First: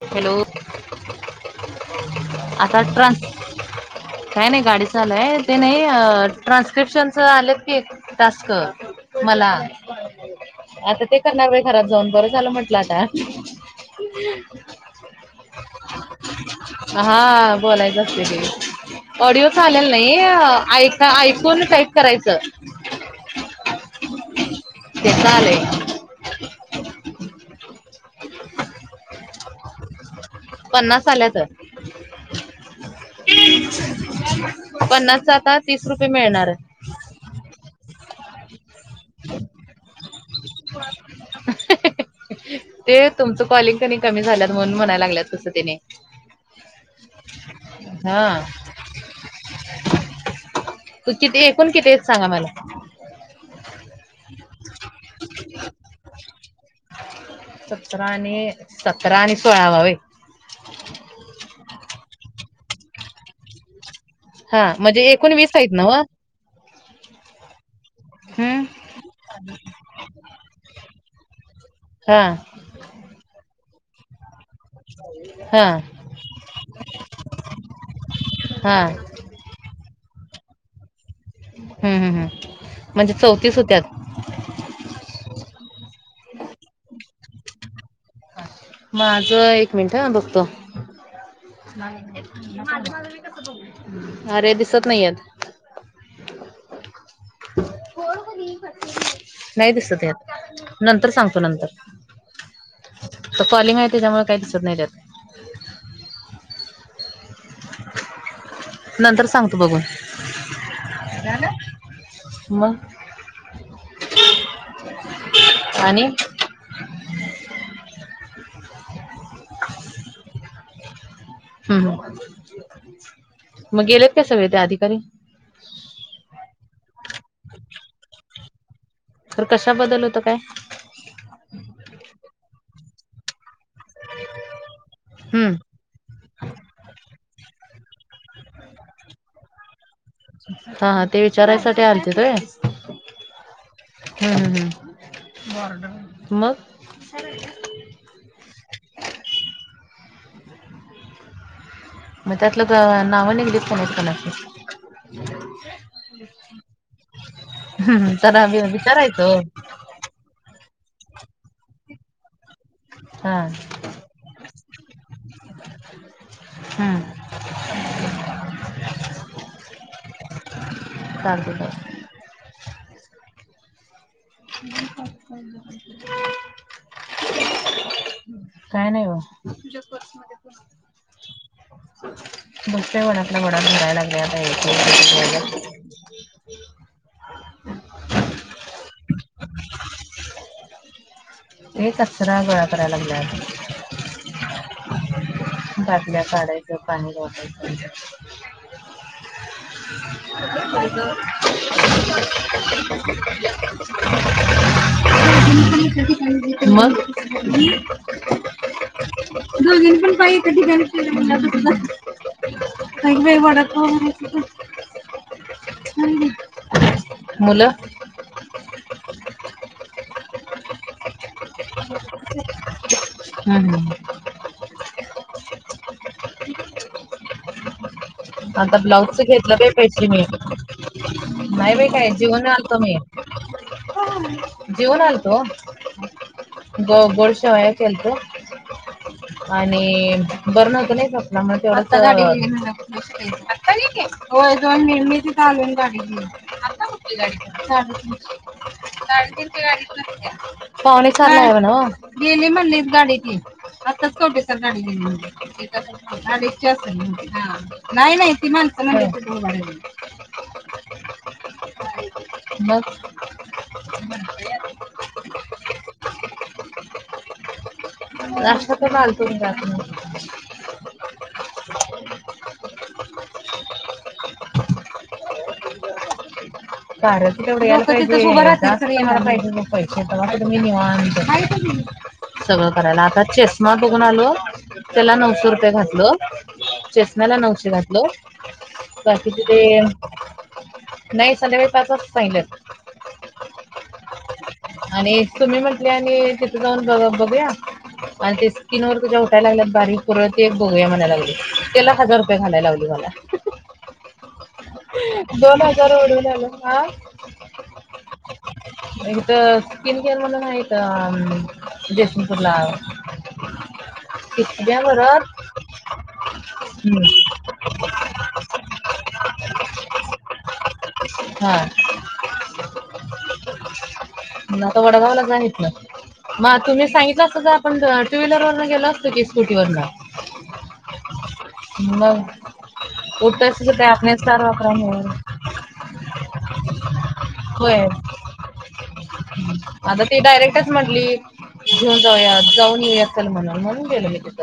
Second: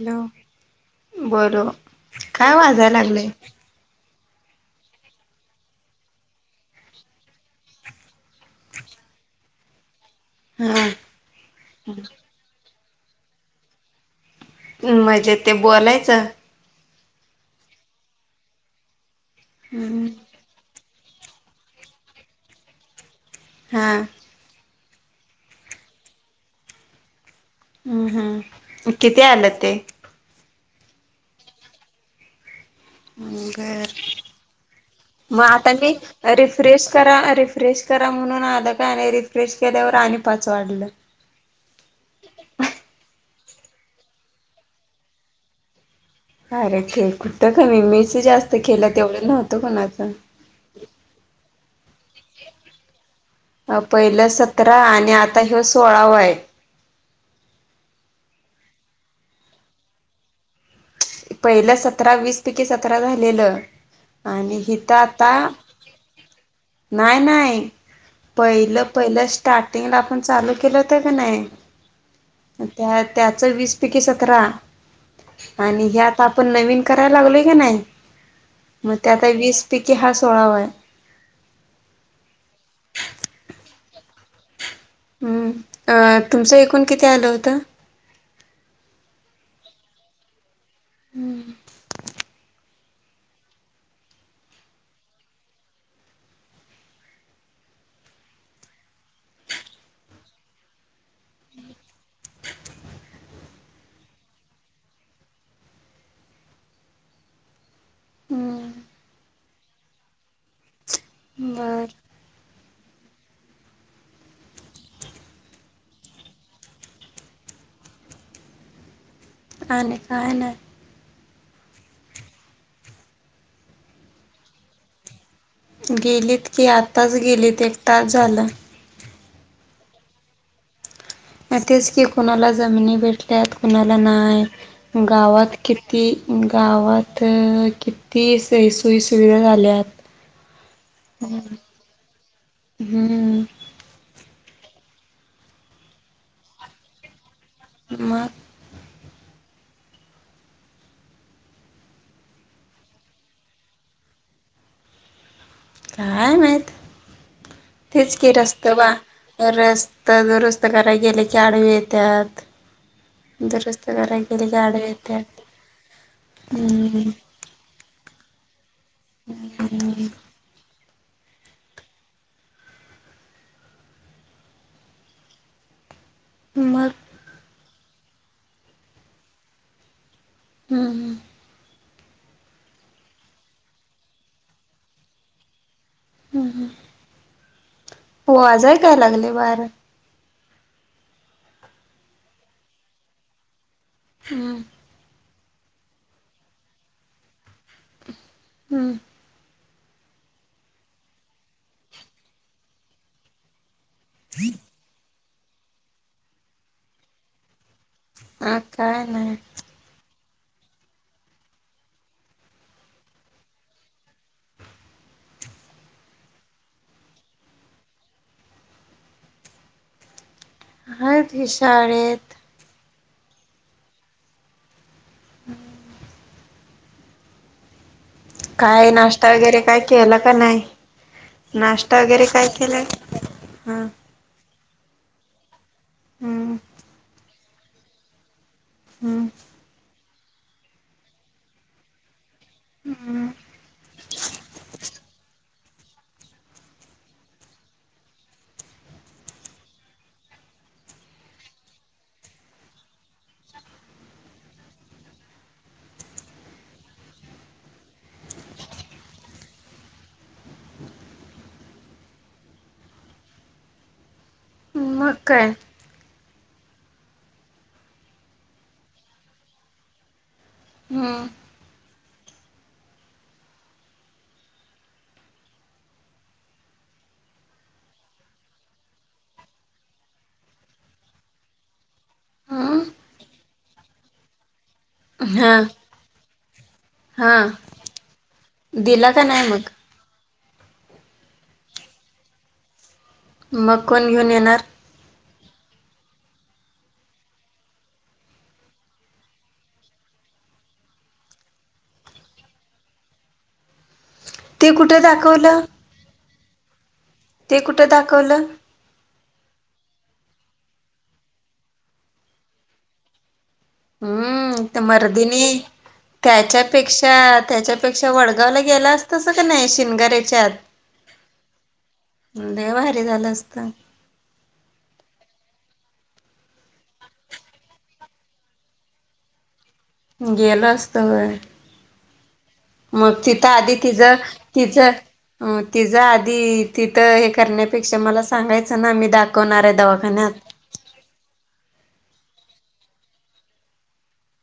Hello बोल काय आता वाजाय ट्रान्स लागलेय. काय नाही गाडी चालय ते नाही ट्रान्स्क्रिप्शनच आलेत की तस् मला हा आता ते करणार व घरात जाऊन ब झा म्हटलं का? हम् म्हणजे ते बोलायचं. हा बोलायचं असते र ऑडिओ चालेल नाही ऐक ऐकून काही करायचं. हां तेेतले आहे. हम्म हम्म किती आलं ते पन्नास आल्यात तर घर पन्नासच मग आता तीस मी रुपये मिळणार रिफ्रेश करा रिफ्रेश करा म्हणून आल का आणि रिफ्रेश केल्यावर आणि पाच वाढलं ते तुमचं कॉलिंग कनी कमी झालंत म्हणून म्हणायला लागल्यात कसं तने अरे खेळ कूठत खमी मेच हा जास्त केलं तेवढं नव्हतं कोणाचं एकऐण कितीच सांगा मला अ पहिलं सतरा आणि आता ह सोळाव वय सतरा आणि सतरा आणि सोळा वावे पहिलं सतरा वीस पैकी सतरा झालेलं आणि हा हिथ म्हणजे आता एकूण वीस आहेत नव नाही नाय नाय पहिलं पहिलं स्टार्टिंगला आपण चालू केलं होत का नाही हा त्या त्याच वीस पैकी सतरा हा आणि हे आता आपण नवीन करायला लागलोय की ना हा मग त्याता वीस पैकी हा सोळावा आहे हम्म हम् हम म्हणजे चौतीस होत्यात हु अ तुमचं एककूण किती आलं होतं माझं एक मिनिट ह बघतो अरे दिसत नाही येत नाही दिसत यात नंतर सांगतो नंतर तर कॉलिंग आहे त्याच्यामुळे काही दिसत नाही त्यात हम्म नंतर सांगतो बघून ध्यान बर मग आणि आनी आहे ना हम् मग गेलेत काय सगळे त्या अधिकारी गेलीत की आताच गेलीत एक तास झाला तर कशा बदल होतो काय अ तेच की कोुणाला जमिनी भेटल्यात कुणाला नाही हम्म गावात की ती गावात किती सुोई सोई सुविधा झाल्यात हा ते विचारायसाठी आलते तय हम्म हम्म ह हम मग हालां निका मग मग त्यातलं तो नावनी बीफोन केलात काय माहीत हम्म तेच कि तर आम्ही रस्त बा विचारायचं रस् त दुरुस्त कराला गेले की आडवे येतात हा दुरुस्त कराय गेली आडवा येत हम् हा हा हम् चाळ गेला पु... मग काय नाही व ऐक वर्षे हम्म हम् बसते मण आपल्या घड भरायला लागले आता ह् हो आजय काय लागले वार एक कचरा गोळा कराला लागला आता हम बादल्या काढायचं पाणी बोटायचं पण [inaudible] [unintelligible] ह [unintelligible] मग. हा काय नाही? दोघींनी पण पाय एका ठिकाणीच ठेवलेत. काय ग बाई वडापाव? हम्म. मुलं. हायेत की शाळेत हा हा. [inaudible] आता काय ब्लाऊजच नाश्ता घेतलं वगैरे काय पैसे? केला मी का नाही नाही बाई नाश्ता काय वगैरे जीवून आलतो केलाय मी. हा थांब. जेवून आलतो हम्म ओ गोड शेवाया केलतो. हां. आणि बरं नव्हतं नाही. सपना मुळ म्हनुन तेव्हढच. आता आणि दोन निर्मिती. चालून गाडी घेऊ गाडी चालून. गाडी तेन ते गाडीतन पण आणतिया पावणे चारला हाय म्हण ओ, गेली म्हणलीत गाडी ती आताच, कवठेसार गाडी गेली म्हण. ती अडीच ची असल मग हां. नाही नाही ती माणस म्हणलीत. बस. मग काय? नाष्टा करून आलतो घरातन हां. [inaudible] कारयाच तेवढं यायला पाहिजे, जास्त यायला पाहिजे बघ, पैसे तवा कुठ मी निवांत? सगळं करायला, हम्म आता चष्मा बघून आलो, त्याला नऊशे हा रुपये घातलं. हा चेष्म्याला नऊशे घातलो, दिला का बाकीचे नाही मग ते नाही संध्याकाळी पाच वाजता सांगितल्यात. मग कोण घेऊन येणार? आणि तुम्ही म्हटले आणि तिथे जाऊन बघ बघूया. आणि ते स्किन वर तुझ्या उठायला लागल्यात, बारीक पुरळ ते एक बघूया म्हणाय लागली, त्याला एक हजार ते घालाय लावली मला. ह [inaudible] दोन हजार उडवून आलो हा. ते कुठं दाखवलं? तर स्किन केअर म्हणून आहे जयसिंगपूरला किती हम्म ते द्या बरं मरदी नि त्याच्यापेक्षा हा त्याच्यापेक्षा वडगावला गेला असतासा का नाही, शिनगाऱ्याच्यात हा. लय भारी झालं असत. म आता वडगावला जा हिथन. मग तुम्ही सांगितलं असत तर, आपण टू व्हीलरवरन गेलो असतो की, स्कूटीवरन गेलो असतो व्हय. मग. मग तिथं उठताच आधी काय तिज आपण स्टार वापरा तिचं. म्हणून अ तिझ आधी तिथं हे होय करण्यापेक्षा मला सांगायचं ना आ मी दाखवणार हाय दवाखान्यात च म्हटली घेऊन जाऊयात जाऊन येऊयात चल म्हणून, म्हणून गेलं मी तिथ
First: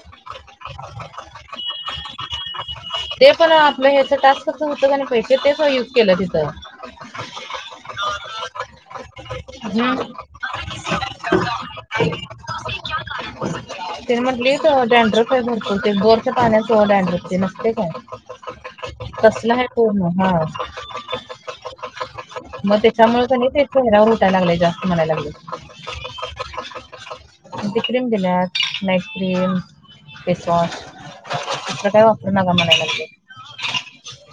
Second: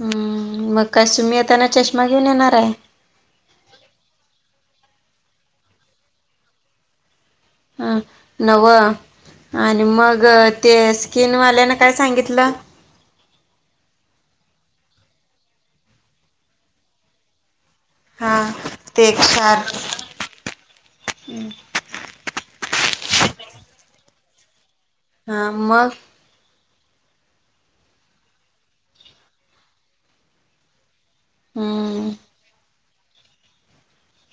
हम्म मग का सुमी येताना चष्मा घेऊन येणार आहे? ते पण आपलं ह्याच टास्कच होतं का नाही पैसे तेच युज केलं तिथं. [unintelligible] [inaudible] अ नव आणि तिथं मग ते स्किनवाल्यान काय सांगितलं? हो तने म्हटली डँड्रफ आहे भरपूर ते बोरच्या पाण्याचं डँड्रफ नसतय काय हा ते तसलं क्षार. आहे पूर्ण हा मग त्याच्यामुळे क नाही ते चेहेऱ्यावर उठायला लागलय जास्त म्हणायला लागले. हा मग ती क्रीम दिल्यात नाईट क्रीम, फेसवाॅश तसल काही वापरू हम्म नका म्हणाय लागले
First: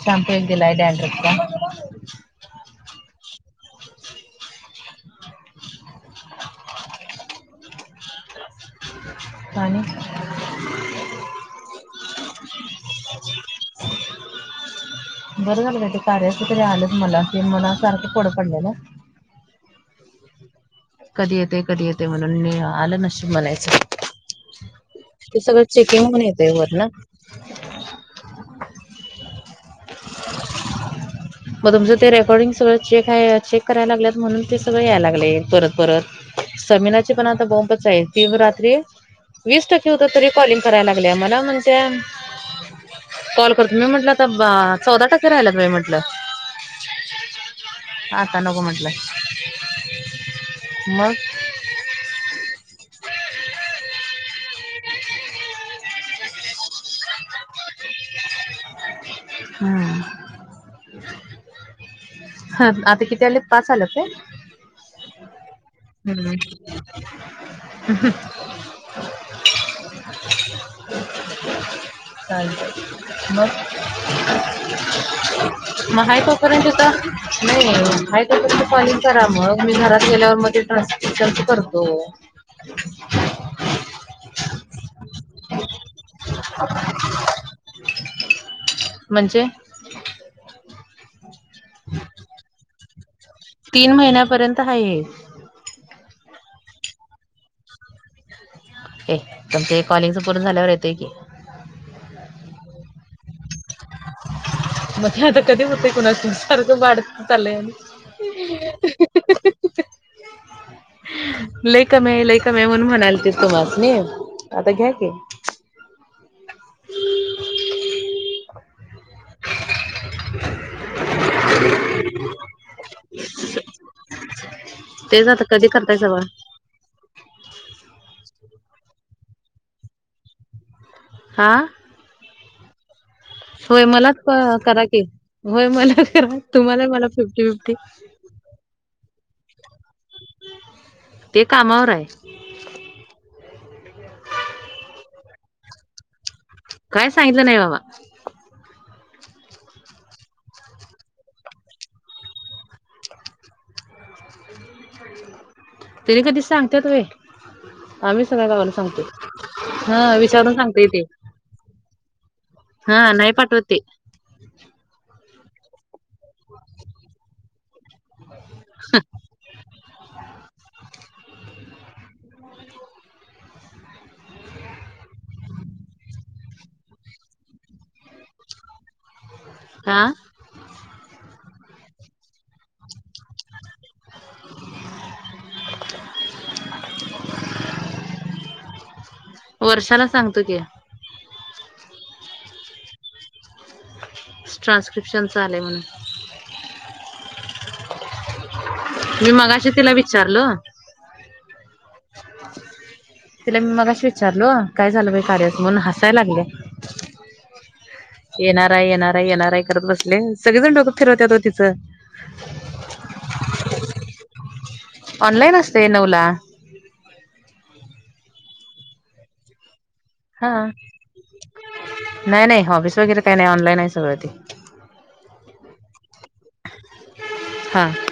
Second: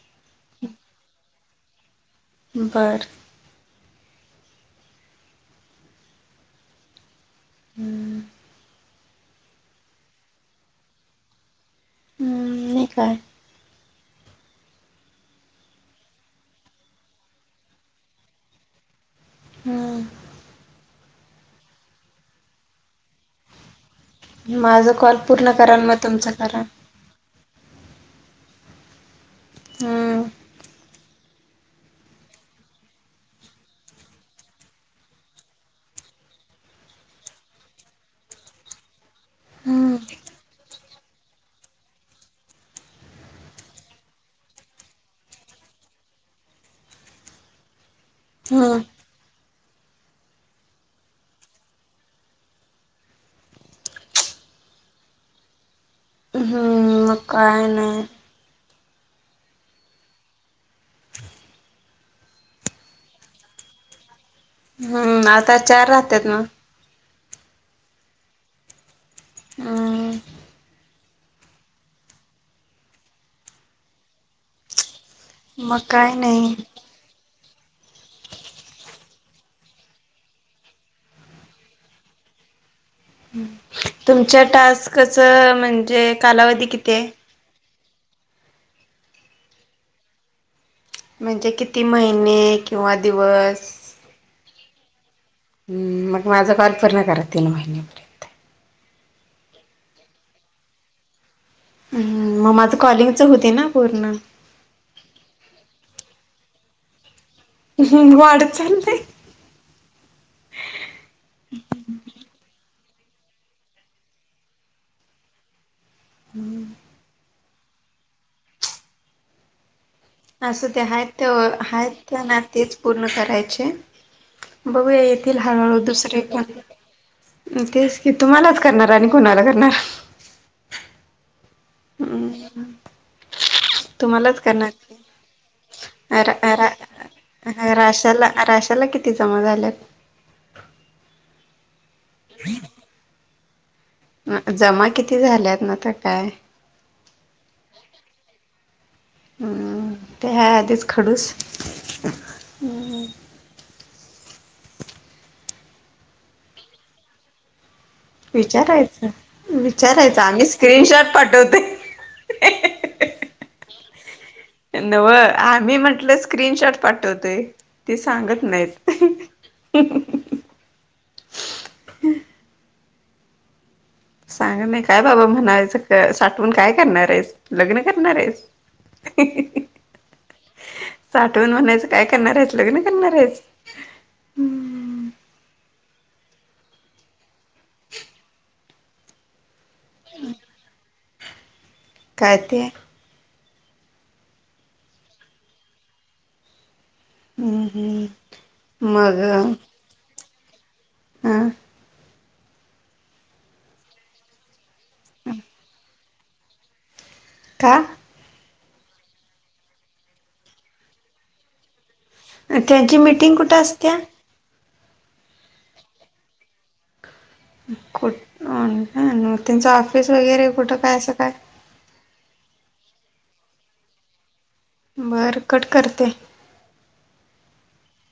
शॅम्पू एक दिलाय डँड्रफ बरं हमं पाणी हम्म नाही काय [unintelligible] [inaudible] [unintelligible] [inaudible] बरं झालं ते कार्याच तरी आलेत मला कि मला सारखं कोड पडलेलं. हम्म कधी येताय कधी येताय म्हणून मी आलं नशीबात माझा कॉल ते पूर्ण सगळं करा न चेकिंग मग होऊन तुमचा येतय करा वरन. हम्म मग तुमचं ते रेकॉर्डिंग सगळं चेक आहे, चेक करायला लागलेत म्हणून ते सगळ यायला लागले परत परत. समीनाची पण आता बोंबच आहे ती तर रात्री वीस टक्के हम्म होत तरी कॉलिंग करायला लाग लागल्या मला म्हणत्या कॉल करतो, मी म्हटलं बा आता चौदा टक्के राहिल्यात बाई म्हटलं. आता नको हम्म म्हटलं, मग? हम्म, मग काय नाही [inaudible] हम्म [inaudible] ह हा आता किती आलेत, पाच आल्यात काय? हम्म आता चार राहत्यात नवं [inaudible] ह हम्म [inaudible] चालतंय, मग? [inaudible] मग काय आहे नाही तोपर्यंत का नाही हाय तो पर्यंत कॉलिंग करा मग, मी घरात गेल्यावर मग तिथं असेल तर करतो. [inaudible] तुमच्या टास्कच म्हणजे कालावधी किती आहे? म्हणजे? म्हणजे किती महिने किंवा दिवस? तीन महिन्यापर्यंत आहे हे. मग माझा कॉल पूर्ण करा तीन महिने हे तुमच कॉलिंगच पूर्ण झाल्यावर येतंय की, हम्म मग माझं कॉलिंगच होतय ना पूर्ण. म ते आता कधी होतय कुणाश ठाऊक, सारखं वाढत चाललंय आणि हम्म वाढत चाललंय. [inaudible] लय कमी आहे लय कमी आहे, म्हणून म्हणालतीत तुम्हासनी आता घ्या की, हम्म असू ते आहेत तेव, आहेत तेना तेच पूर्ण करायचे. बघूया तेच येतील आता कधी हळूहळू करताय दुसरे सगळं पण हुं तेच की, तुम्हालाच करणार आणि कुणाला करणार? हां? हूं. होय [unintelligible] मलाच तुम्हालाच क- करणार करा की होय मला अर करा तुम्हाला मला फिफ्टी फिफ्टी आरा [inaudible] राशाला रा त्याला किती जमा झाल्यात? ते कामावर य. [inaudible] हुं, जमा किती झाल्यात ना तर काय? कायच सांगितलं नाही बाबा. हम्म ते आहे आधीच खडूस. त्यांनी कधी सांगत्यात व्हय. आम्ही [inaudible] सगळ्या गावाला सांगतोय हा विचारायच-विचारायच आम्ही विचारून सांगतोय ते स्क्रीनशॉट पाठवतोय. हा नाही पाठवत‌ ते. नवं आम्ही म्हटलं स्क्रीनशॉट पाठवतोय ते, सांगत नइत. सांग नाही काय बाबा म्हणायचं, साठवून काय करणारेस, लग्न करणारेस? हि हि [unintelligible] आं? साठवून म्हणायचं काय करणारेस लग्न करणारेस? [inaudible] वर्षाला सांगतो की. काय ते? ट्रान्स्क्रिप्शन चा आलय म्हणून. हम्म -हम्म. मग मी मगाशी तिला विचारल हं? तिला मी मगाशी विचारलो, काय झालं बाय कार्याच? म्हणून हसायला लागलय. का? येणार आहे, येणार आहे, येणार आहे करत बसल्या सगळेजण डोक फिरवत्यात ओ तिचं. त्याची मिटिंग कुठं असत्या? [unintelligible] [inaudible] ऑनलाईन असते नऊ ला. कुठ [unintelligible] मग त्यांचं ऑफिस वगैरे, कुठं काय असं काय? नाय नाय ऑफिस वगैरे काही नाही, ऑनलाईन अ सगळ ते. बरं कट करते. हां.